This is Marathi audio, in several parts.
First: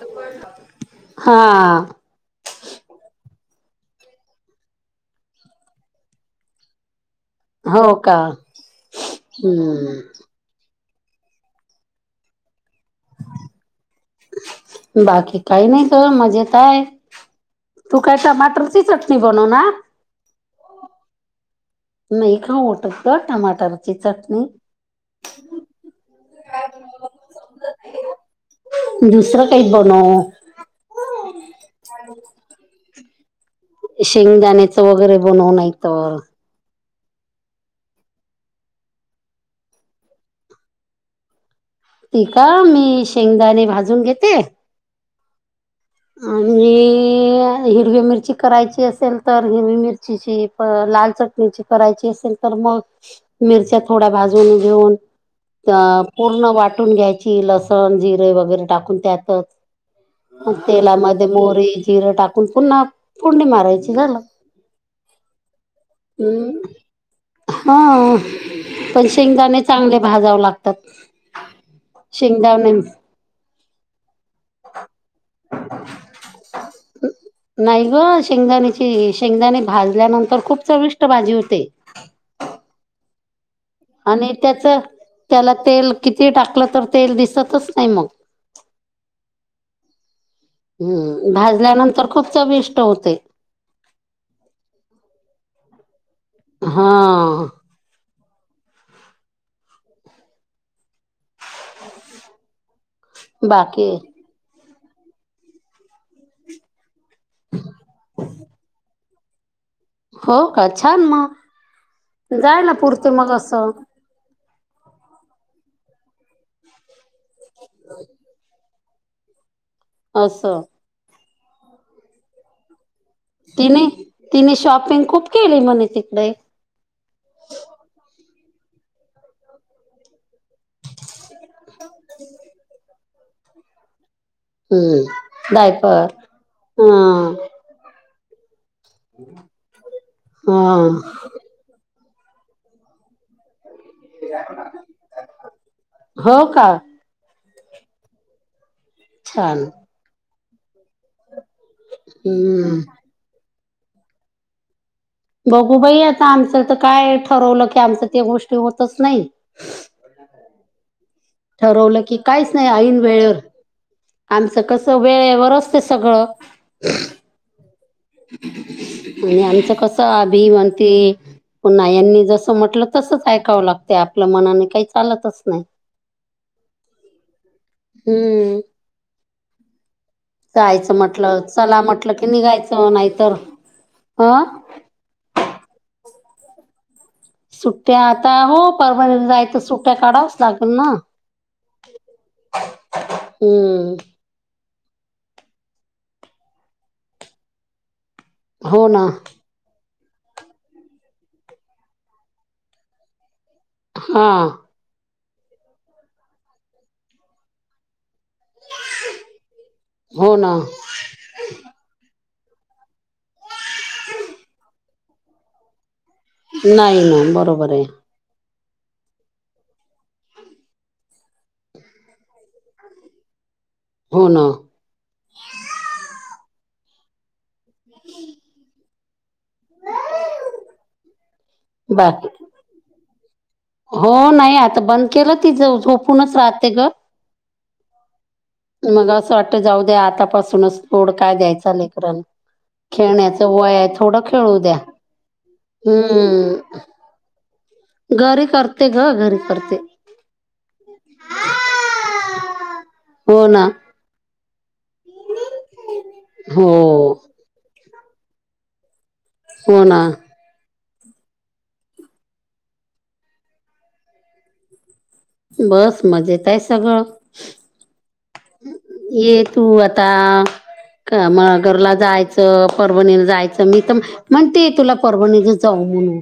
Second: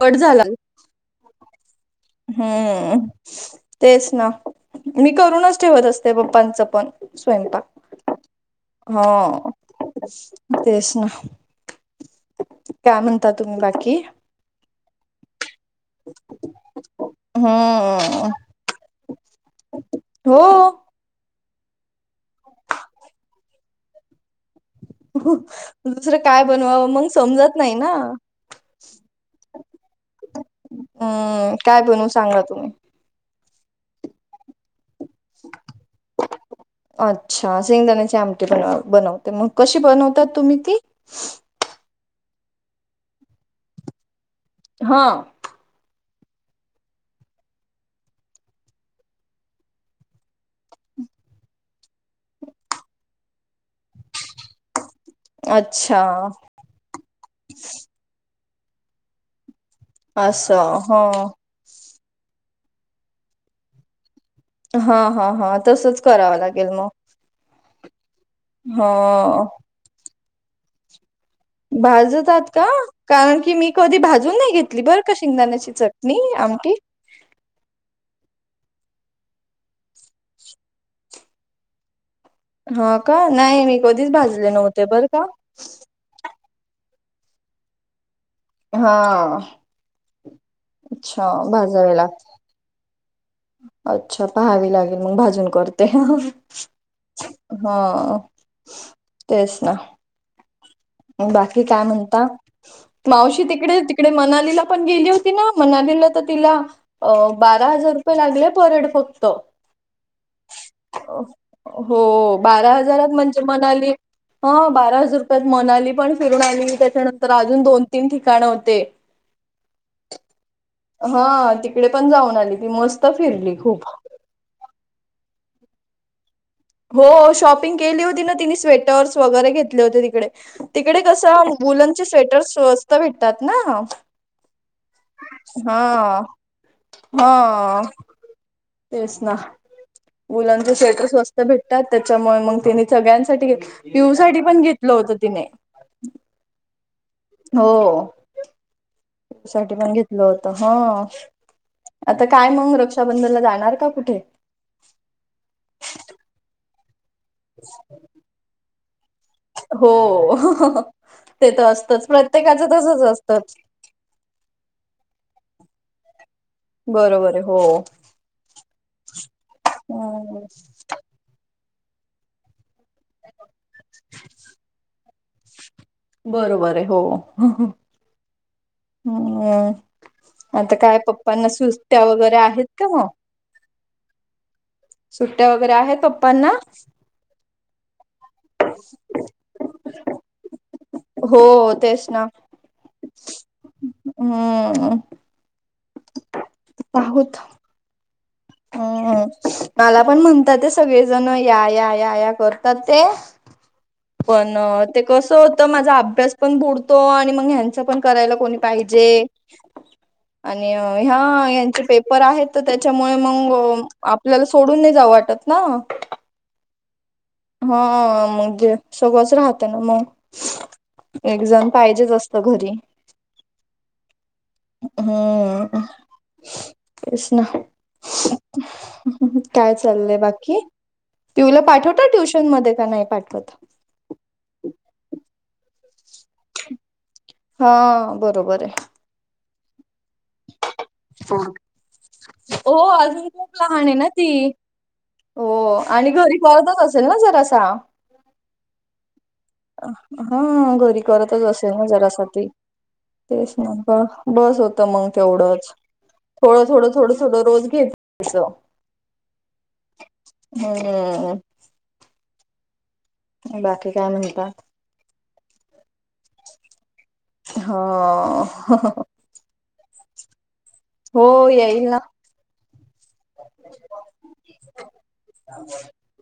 कट झाला. हा. हम्म तेच ना मी करूनच ठेवत असते पप्पांचं पण. स्वयंपाक हो का हो. हम्म तेच ना काय म्हणता तुम्ही बाकी? बाकी काय नाय. तो मजेत आहे तू काय हम्म टमाटरची चटणी बनवणार? हो. नाही खा ओटत का टमाटरची चटणी? दुसरं काय बनवावं, मग समजत नाही ना. दुसरं काही बनव. हम्म काय बनवू सांगा तुम्ही. शेंगदाण्याचं वगैरे बनव नाही तर अच्छा सेंगदाण्याचे आमटी बनवा बनवते मग कशी बनवतात तुम्ही ती? ती का मी शेंगदाणे भाजून घेते हा. आणि हिरवी मिरची करायची असेल तर हिरवी मिरचीची प लाल चटणीची करायची असेल तर मग मिरच्या थोड्या भाजून घेऊन त्या अच्छा पूर्ण वाटून घ्यायची लसण, जिरे वगैरे टाकून त्यात मग असं ह. तेलामध्ये मोरी, जिरे टाकून पुन्हा फोडणी मारायची झालं. हा हा हा तसच करावं हम्म लागेल म. हा पण ह शेंगदाणे चांगले भाजाव लागतात. भाजतात का शेंगदाणे कारण की मी कधी भाजून नाही घेत ली बरं का शेंगदाण्याची चटणी आमटी. नाही गं शेंगदाणीची शेंगदाणे भाजल्यानंतर खूप चविष्ट भाजी होते. हा का नाही मी कधीच आणि भाजले त्याच नव्हते बरं का त्याला तेल किती टाकलं तर तेल दिसतच नाही मग. हा अच्छा हम्म भाजावे भाजल्यानंतर लाग खूप चवीष्ट होते. अच्छा पहावी लागेल मग भाजून करते. हा. हो तेच ना. बाकी काय म्हणता मावशी तिकडे बाकी तिकडे मनालीला पण गेली होती ना मनालीला तर तिला अ बारा हजार रुपये लागले परेड फक्त हो का छान मग हो जायला बारा हजारात पुरते मग म्हणजे असं मनाली हो बारा हजार रुपयात मनाली पण फिरून आली त्याच्यानंतर अजून दोन-तीन ठिकाण होते. असं हा तिकडे पण जाऊन आली ती मस् तिने तिने शॉपिंग खूप केली म्हणे तिकडे. हो शॉपिंग केली होती ना तिने स्वेटर्स वगैरे घेतले होते तिकडे तिकडे कसं वुलनचे स्वेटर स्वस्त भेटतात ना. हम्म डायपर हा हा. तेच ना मुलांचे हा स्वेटर स्वस्त भेटतात त्याच्यामुळे मंग त्याने सगळ्यांसाठी घेत पीहू साठी पण घेतलं होतं तिने हो का? हो. छान साठी पण घेतलं होतं हा आता काय मंग र हम्म रक्षाबंधनला जाणार का कुठे? बघू बाई आता आमचं तर काय ठरवलं की आमचं त्या गोष्टी होतच नाही. हो ते तर ठरवलं असतच की काहीच प्रत्येकाचं नाही ऐन तसच वेळेवर असतं. आमचं कसं वेळेवर असते सगळं. बरे हो आणि आमचं कसं अभि म्हणते पुन्ह्यानी जसं म्हटलं तसच ऐकावं लागते आपल्या मनाने काही चालतच नाही. बरोबर आहे. हो हम्म हम्म. आता जायचं काय म्हटलं पप्पांना चला सुट्ट्या म्हटलं की वगैरे आहेत का निघायचं मग? नाहीतर हां. सुट्या वगैरे आहेत पप्पांना सुट्या आता हो परभणी जाय तर सुट्या काढावच लागल ना. हो तेच ना हम्म हम्म. आहोत हो ना हम्म. मला पण म्हणतात ते सगळेजण या या या या करतात ते हा पण ते कसं होतं माझा अभ्यास पण बुडतो आणि मंग ह्यांच पण करायला कोणी पाहिजे हो ना आणि ह्या यांचे पेपर आहेत तर त्याच्यामुळे मंग आपल्याला सोडून नाही जावं वाटत ना. नाही ना बरोबर आहे हा मगे सगळंच राहतं ना म एक जण पाहिजेच असतं घरी. हो ना. हम्म तेच ना. काय चाललंय बाकी पीहूला पाठवता बाकी ट्युशन मध्ये का नाही पाठवत? हो नाही आता बंद केलं तिजं झोपूनच राहते गं. हा, बरोबर आहे. मग असं वाटतं जाऊ द्या आतापासूनच थोडं काय द्यायचं लेकरन हो अजून खेळण्याचं खूप वय लहान आहे ना थोडं ती. खेळू द्या. हम्म. चल ना जरासा घरी करते गं घरी करते. हा हा घरी करतच असेल ना घरासाठी तेच ना गं. बस होतं मंग तेवढंच हो थोडं थोडं थोडं थोडं रोज घेत जायचं. हो ना. हम्म. बाकी काय म्हणता? बस मजेत आहे सगळं. हा. ये तू आता क हो म येईल घरला ना जायचंय. त परभणीला जायचं मी तर म्हणते तुला परभणीलाच जाऊ म्हणून.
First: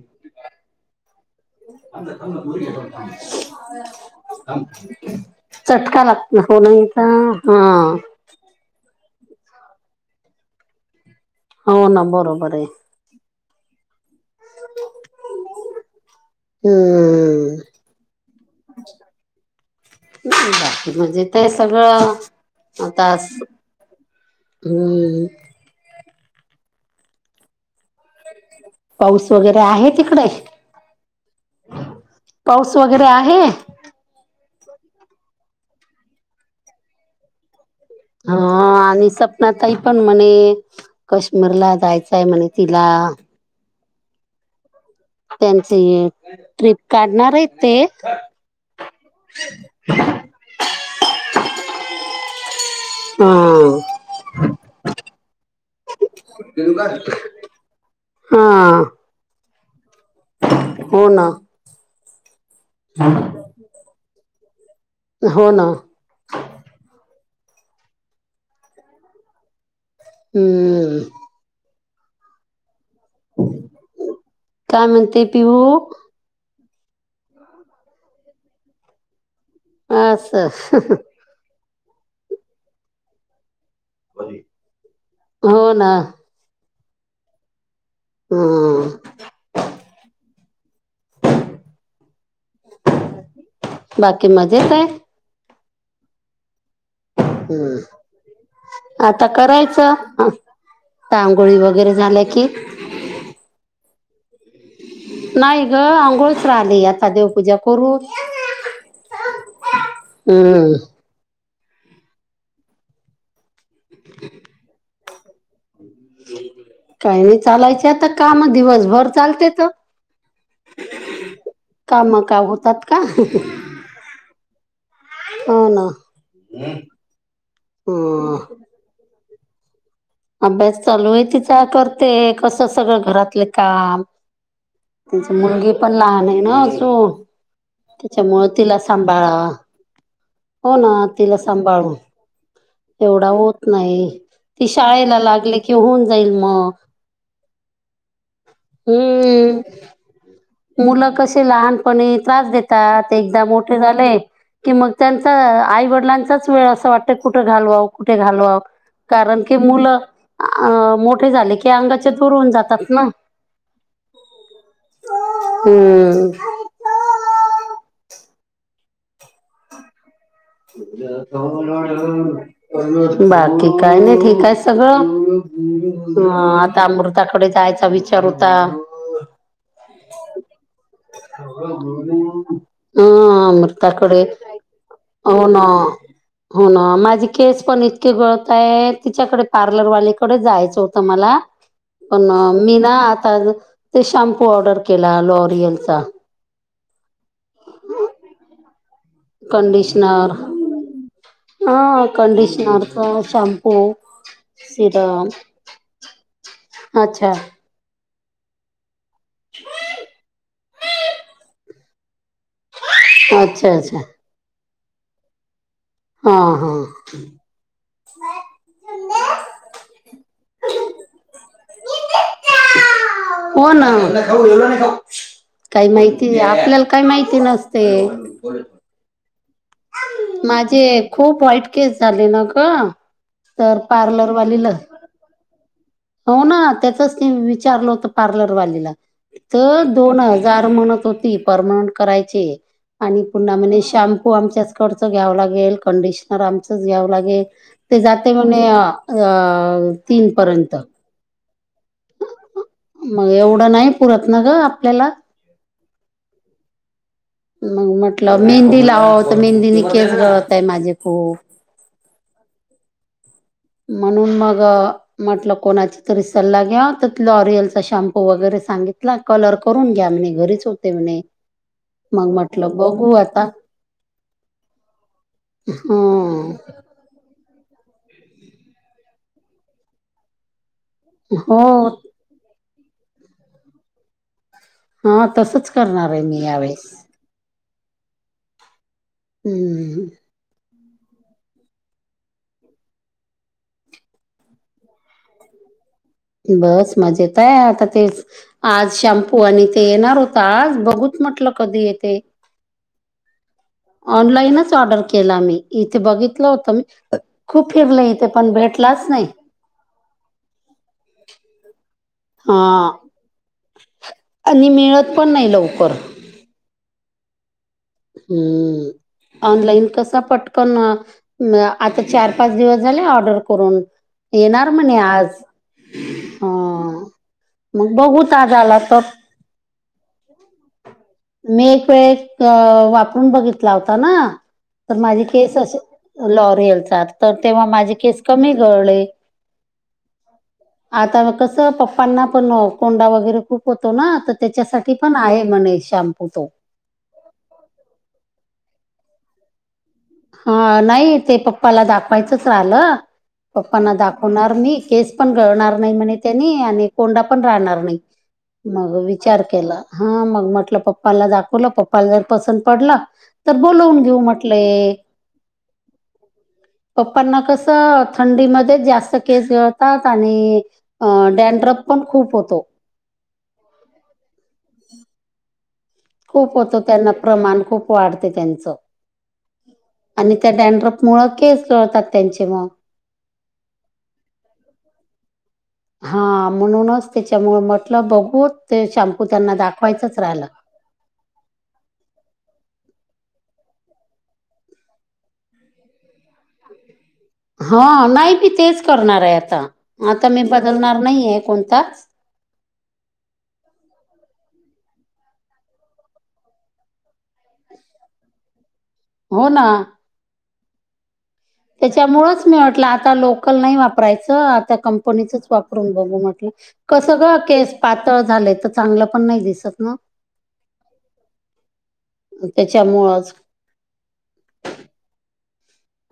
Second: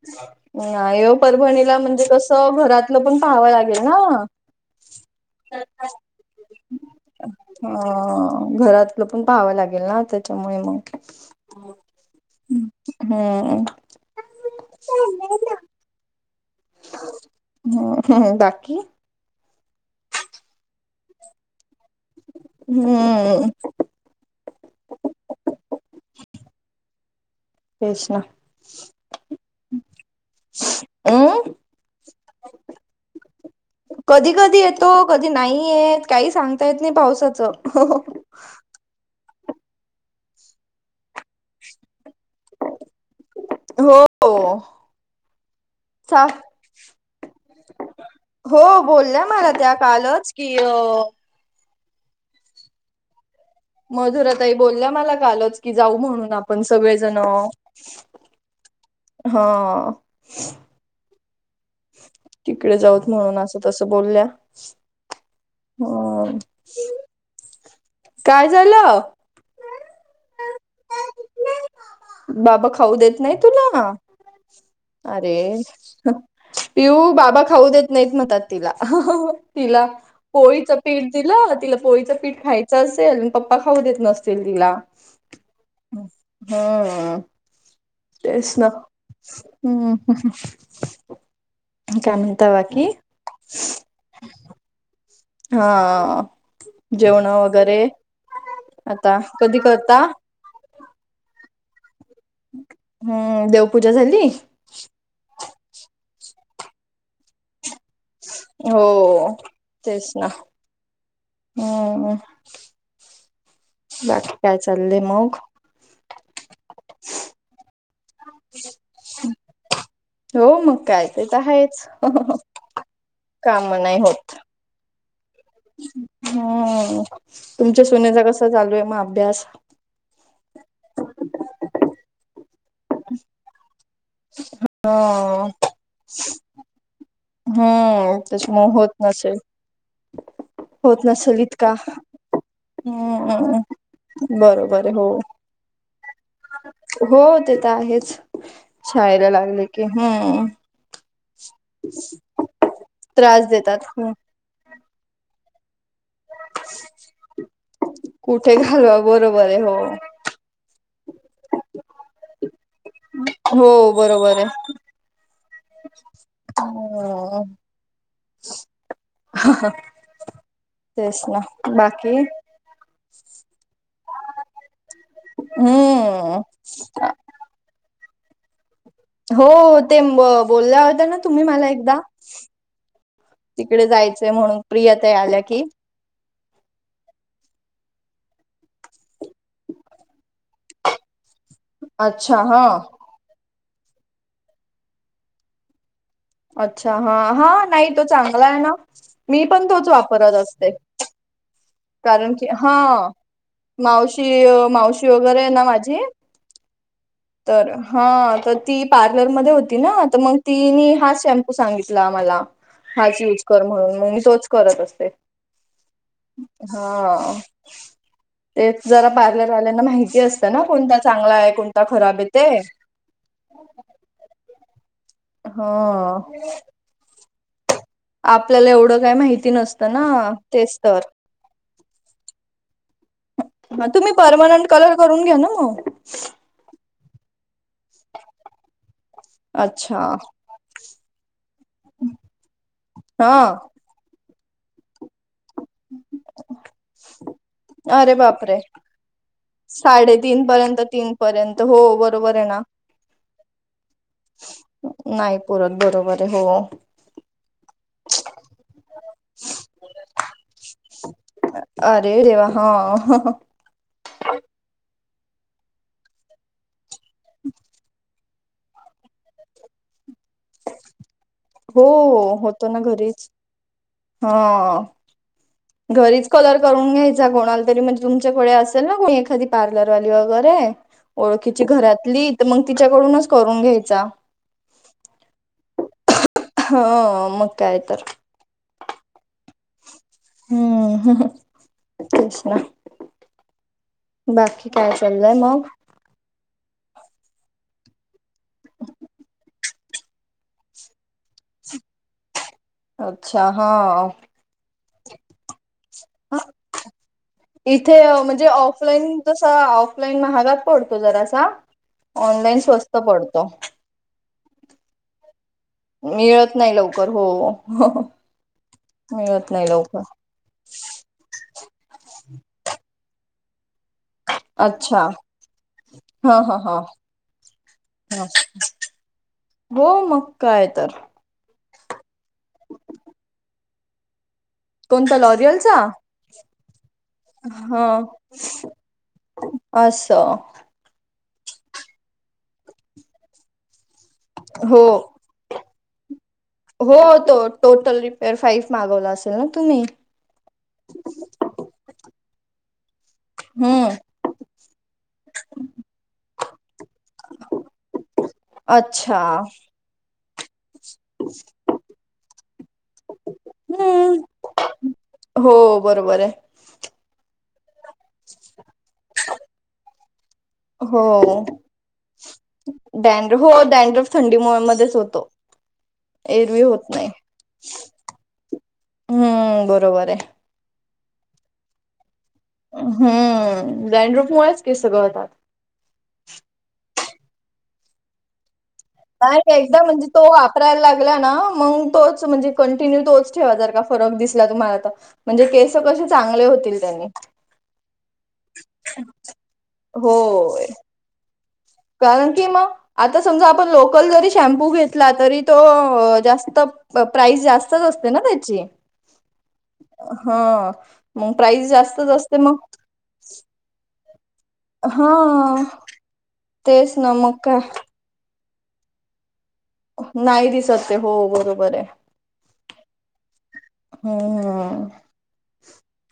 परभणी म्हणजे कस घरातलं पण पाहावं लागेल ना. चटका लागत हो ना. हा अ घरातलं पण पाहावं लागेल ना त्याच्यामुळे म्हंटल. हो ना बरोबर आहे. हम्म हम्म म हं हं बाकी. नाही बाकी म्हणजे ते सगळं होतात. हम्म हम्म. तेच ना. पाऊस वगैरे आहे तिकडे अ पाऊस वगैरे आहे. कधी कधी येतो कधी नाही येत काही सांगता येत नाही पावसाचं हो हो. हा आ आणि सपना ताई पण म्हणे कश्मीरला जायचंय हाय म्हणे तिला. हो. त्यांची सा ट्रिप काढणार आहेत ते. हो बोलल्या मला त्या कालच की अ. हम्म. मधुरा ताई बोलल्या मला कालच की जाऊ म्हणून आपण सगळेजण. हा. हा. हो ना. तिकडे जाऊच म्हणून असं तसं बोलल्या. हो ना. ह्म्म. काय झाल. हम्म. बाबा खाऊ देेत. नाही तुला काय म्हणते आरे. पिहू पिहू बाबा खाऊ देत नाहीत म्हणतात तिला अं हं हं तिला अस पोळीचं पीठ. तिला तिला पोळीचं पीठ खायचं असेल. पप्पा खाऊ देत नसतील हिला हो ना ह ह. तेच ना हम्म हम हम हं-हं काय म्हणता बाकी. बाकी मजेेत आहे. हा हा जेवण वगैरे हम्म आता कधी करता. ता आंगोळी वगैरे झाल्या की. हम्म देव पूजा झाली. नाही गं आंघोळच राहिली आता देवपूजा करू. हो हो तेच ना हम्म हम्म हम्म. बाकी काय चालय मग. काही नाही चालायचे आता कामा दिवसभर चालतेचं. हो मग काय ते तर आहेच हं काम हं का हं होतात का काम नाही होत. हो ना हम्म ह्म्म तुमचं सुनेचा हम्म कसं चालू आहे म अभ्यास. अभ्यास चालू आहे तीचा करते, कसं सगळं घरातले काम त्याची ह मुलगी पण लहान आहे ना अजुन. हम्म त्याच्यामुळे तिला होत सांभाळा. नसेल हो ना होत तिला नसेल इतका सांभाळू एवढा हम्म होत नाही. ती बरोबर आहे हो शाळेला लागले कि होऊन जाईल. मग हो ते त आहेच शाळेला लागले हम्म की हम्म. मुलं कसे लहानपणी त्रास देतात. एकदा त्रास मोठे देतात हं. झाले की मग त्यांचा आई वडिलांचाच वेळ असं वाटतंय कुठं घालवाव, कुठे घालवाव, घालवा कारण बरोबर की आहे हो मुलं अ मोठे झाले की अंगाचे दूर होऊन जातात ना. हो, बरोबर आहे. हम्म हं. हम्म. तेच ना बाकी [unintelligible] बाकी काय नाही ठीक आहे सगळं. अ हम्म आता पुरता पुढे जायचा विचार होता. हो तें ब-बोलल्या होत ना तुम्ही मला एकदा हं तिकडे अमृताकडे जायचंय म्हणून प्रिया ताई आल्या हो ना. की हो ना. माझे केस पण इतके गळताहेत तिच्याकडे पार्लरवालीकडे जायचं होतं मला. पण अच्छा हा मी ना आता ते शॅम्पू ऑर्डर केला लॉरियलचा. अच्छा हा हा नाही तो चांगला आहे ना मी पण तोच कंडिशनर वापरत असते. [inaudible] हा कारण की हा कंडिशनरचा शॅम्पू मावशी, मावशी सिरम वगैरे आहे ना माझी अच्छा. तर हा तर ती पार्लरमध्ये होती ना, तर मग तिनी हाच शॅम्पू सांगितला मला. हाच युज कर अच्छा म्हणून अच्छा मग मी हा तोच करत असते. हा. [inaudible] तेच जरा पार्लरवाल्यांना माहिती असतं ना कोणता चांगला आहे, कोणता खराब आहे ते. हो ना. काही हा माहिती आपल्याला काही माहिती नस आपल्याला एवढं काय माहिती नस माझे खूप व्हाईट केस झाले ना ग. तर मग तुम्ही पर्मनंट पार्लरवालीला कलर करून घ्या ना मग. हो ना त्याचच ते विचारलं होत पार्लरवालीला. तर अच्छा दोन हज [unintelligible] म्हणत होती पर्मनंट करायचे आणि हा पुन्हा म्हणे शाम हो आमच्याचकडचं घ्यावं लागेल, कंडिशनर आमचंच घ्यावं लागेल. ते अरे जाते बापरे म्हणे अ साडेतीन तीनपर्यंत. पर्यंत तीन पर्यंत हो बरोबर आहे ना, मग एवढं नाही पुरत ना ग आपल्याला नाही. परत बरोबर आहे हो. मग म्हटलं मेहंदी लावावं तर मेहंदीनी केस गळत आहे माझे खूप. अरे देवा हा. म्हणून मग म्हटलं कोणाची तरी सल्ला घ्याव, तर तुला लाॅरियलचा शॅम्पू वगैरे सांगितला. कलर करून घ्या म्हणे. घरीच होते म्हणे हो मग होतो म्हटलं ना बघू घरीच आता. हा. घरीच हं कलर करून घ्यायचा कोणाला तरी म्हणजे तुमच्याकडे असेल ना कोणी एखादी पार्लरवाली वगैरे ओळखीची हो घरातली. तर मंग तिच्याकडूनच करून घ्यायचा. हा तसंच करणार आहे मी ह्यावेळी. हा मग काय तर हम्म हं. हम्म, तेच ना. बाकी काय चालय मग? बस मजेत आहे आता तेच आज शॅम्पू आणि ते येणार होत आज बघूच म्हटलं कधी येतंय. अच्छा हा ऑनलाईनच ऑर्डर केला मी इथे बघितलं होत मी खूप फिरलं इथे पण भेटलाच नाही. ह ऑफलाईन महागात पडतो जरासा ऑनलाईन हा स्वस्त पडतो. आणि मिळत पण नाही लवकर मिळत नाय लवकर हो. हम्म मिळत नाही ऑनलाईन लवकर कसा पटकन म आता चार पाच दिवस झाले ऑर्डर करून. येणार म्हणे अच्छा आज हा ह हा हा मग बघु ह ताज आला तर हो मग काय तर मी एक वेळ वापरून बघितला होता ना तर कोणता माझी केस लॉरियलचा असे लॉरियलचा तर तेव्हा माझे केस कमी गळले अस आता कसं पप्पांना पण कोंडा वगैरे खूप होतो ना तर हो त्याच्यासाठी पण आहे म्हणे शॅम्पू तो हो तो टोटल रिपेअर फाईव मागवला असेल ना तुम्ही? हा नाही ते पप्पाला दाखवायचंच राहिलं हम्म पप्पांना दाख होणार मी केस पण गळणार नाही म्हण त्यानी आणि कोंडा पण राहणार नाही. मग अच्छा विचार केला हा मग म्हटलं पप्पाला दाखवलं पप्पाला जर पसंद पडला. तर बोलवून घेऊ हम्म म्हटलंय हो बरोबर आहे. पप्पांना कसं थंडीमध्ये जास्त केस गळतात आणि हो अ डॅनड्रप पण खूप होतो. डॅनड्र हो डॅड्रोफ थंडीमुळ मध्येच होतो. खूप एरवी होतो होत नाही त्यांना प्रमाण खूप वाढते त्यांच हम्म बरोबर आहे आणि त्या डॅनड्फ मुळ केस गळतात त्यांचे मग. हम्म डँड्रफ मुळेच केस गळतात हा म्हणूनच त्याच्यामुळे म्हटलं बघू ते शॅम्पू नाही त्यांना एकदा म्हणजे दाखवायचंच तो राहिलं. वापरायला हेला ना मग तोच म्हणजे कंटिन्यू तोच ठेवा जर का फरक दिसला तुम्हाला आता. म्हणजे केस कसे चांगले होतील त्यांने हा नाही मी तेच करणार आहे, आता आता मी होय बदलणार नाही आहे कोणताच कारण की मग आता समजा आपण लोकल जरी शॅम्पू घेतला तरी तो जास्त प्राईज जास्तच असते ना त्याची? हो ना हो मग प्राईज जास्तच असते त्याच्यामुळंच मग मी म्हटलं आता लोकल नाही वापरायचं आता हा कंपनीचच वापरुन बघू म्हटल तेच ना कसं ग मग काय केस पात तळ झालंय तर चांगलं पण नाही दिसत. ना, नाही दिसत ते हो बरोबर हे त्याच्यामुळंच हम्म हम्म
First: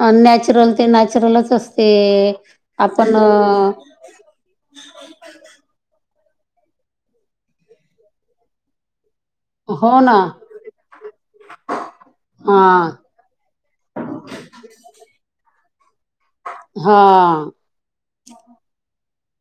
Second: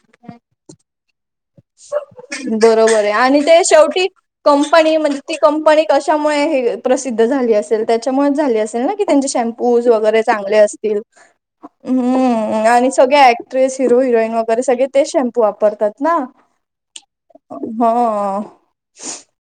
अन नॅचरल ते नॅचरलच अस बरोबर हे आणि ते शेवटी. कंपनी म्हणजे ती कंपनी कशामुळे हे प्रसिद्ध झाली असेल त्याच्यामुळेच झाली असेल ना की त्यांची शॅम उस हो ना. वगैरे चांगले असतील हम्म हां, आणि सगळे ॲक ट्रेस हिरो हिरोईन वगैरे सगळे ते शॅम्पू वापरतात ना. हा. हां.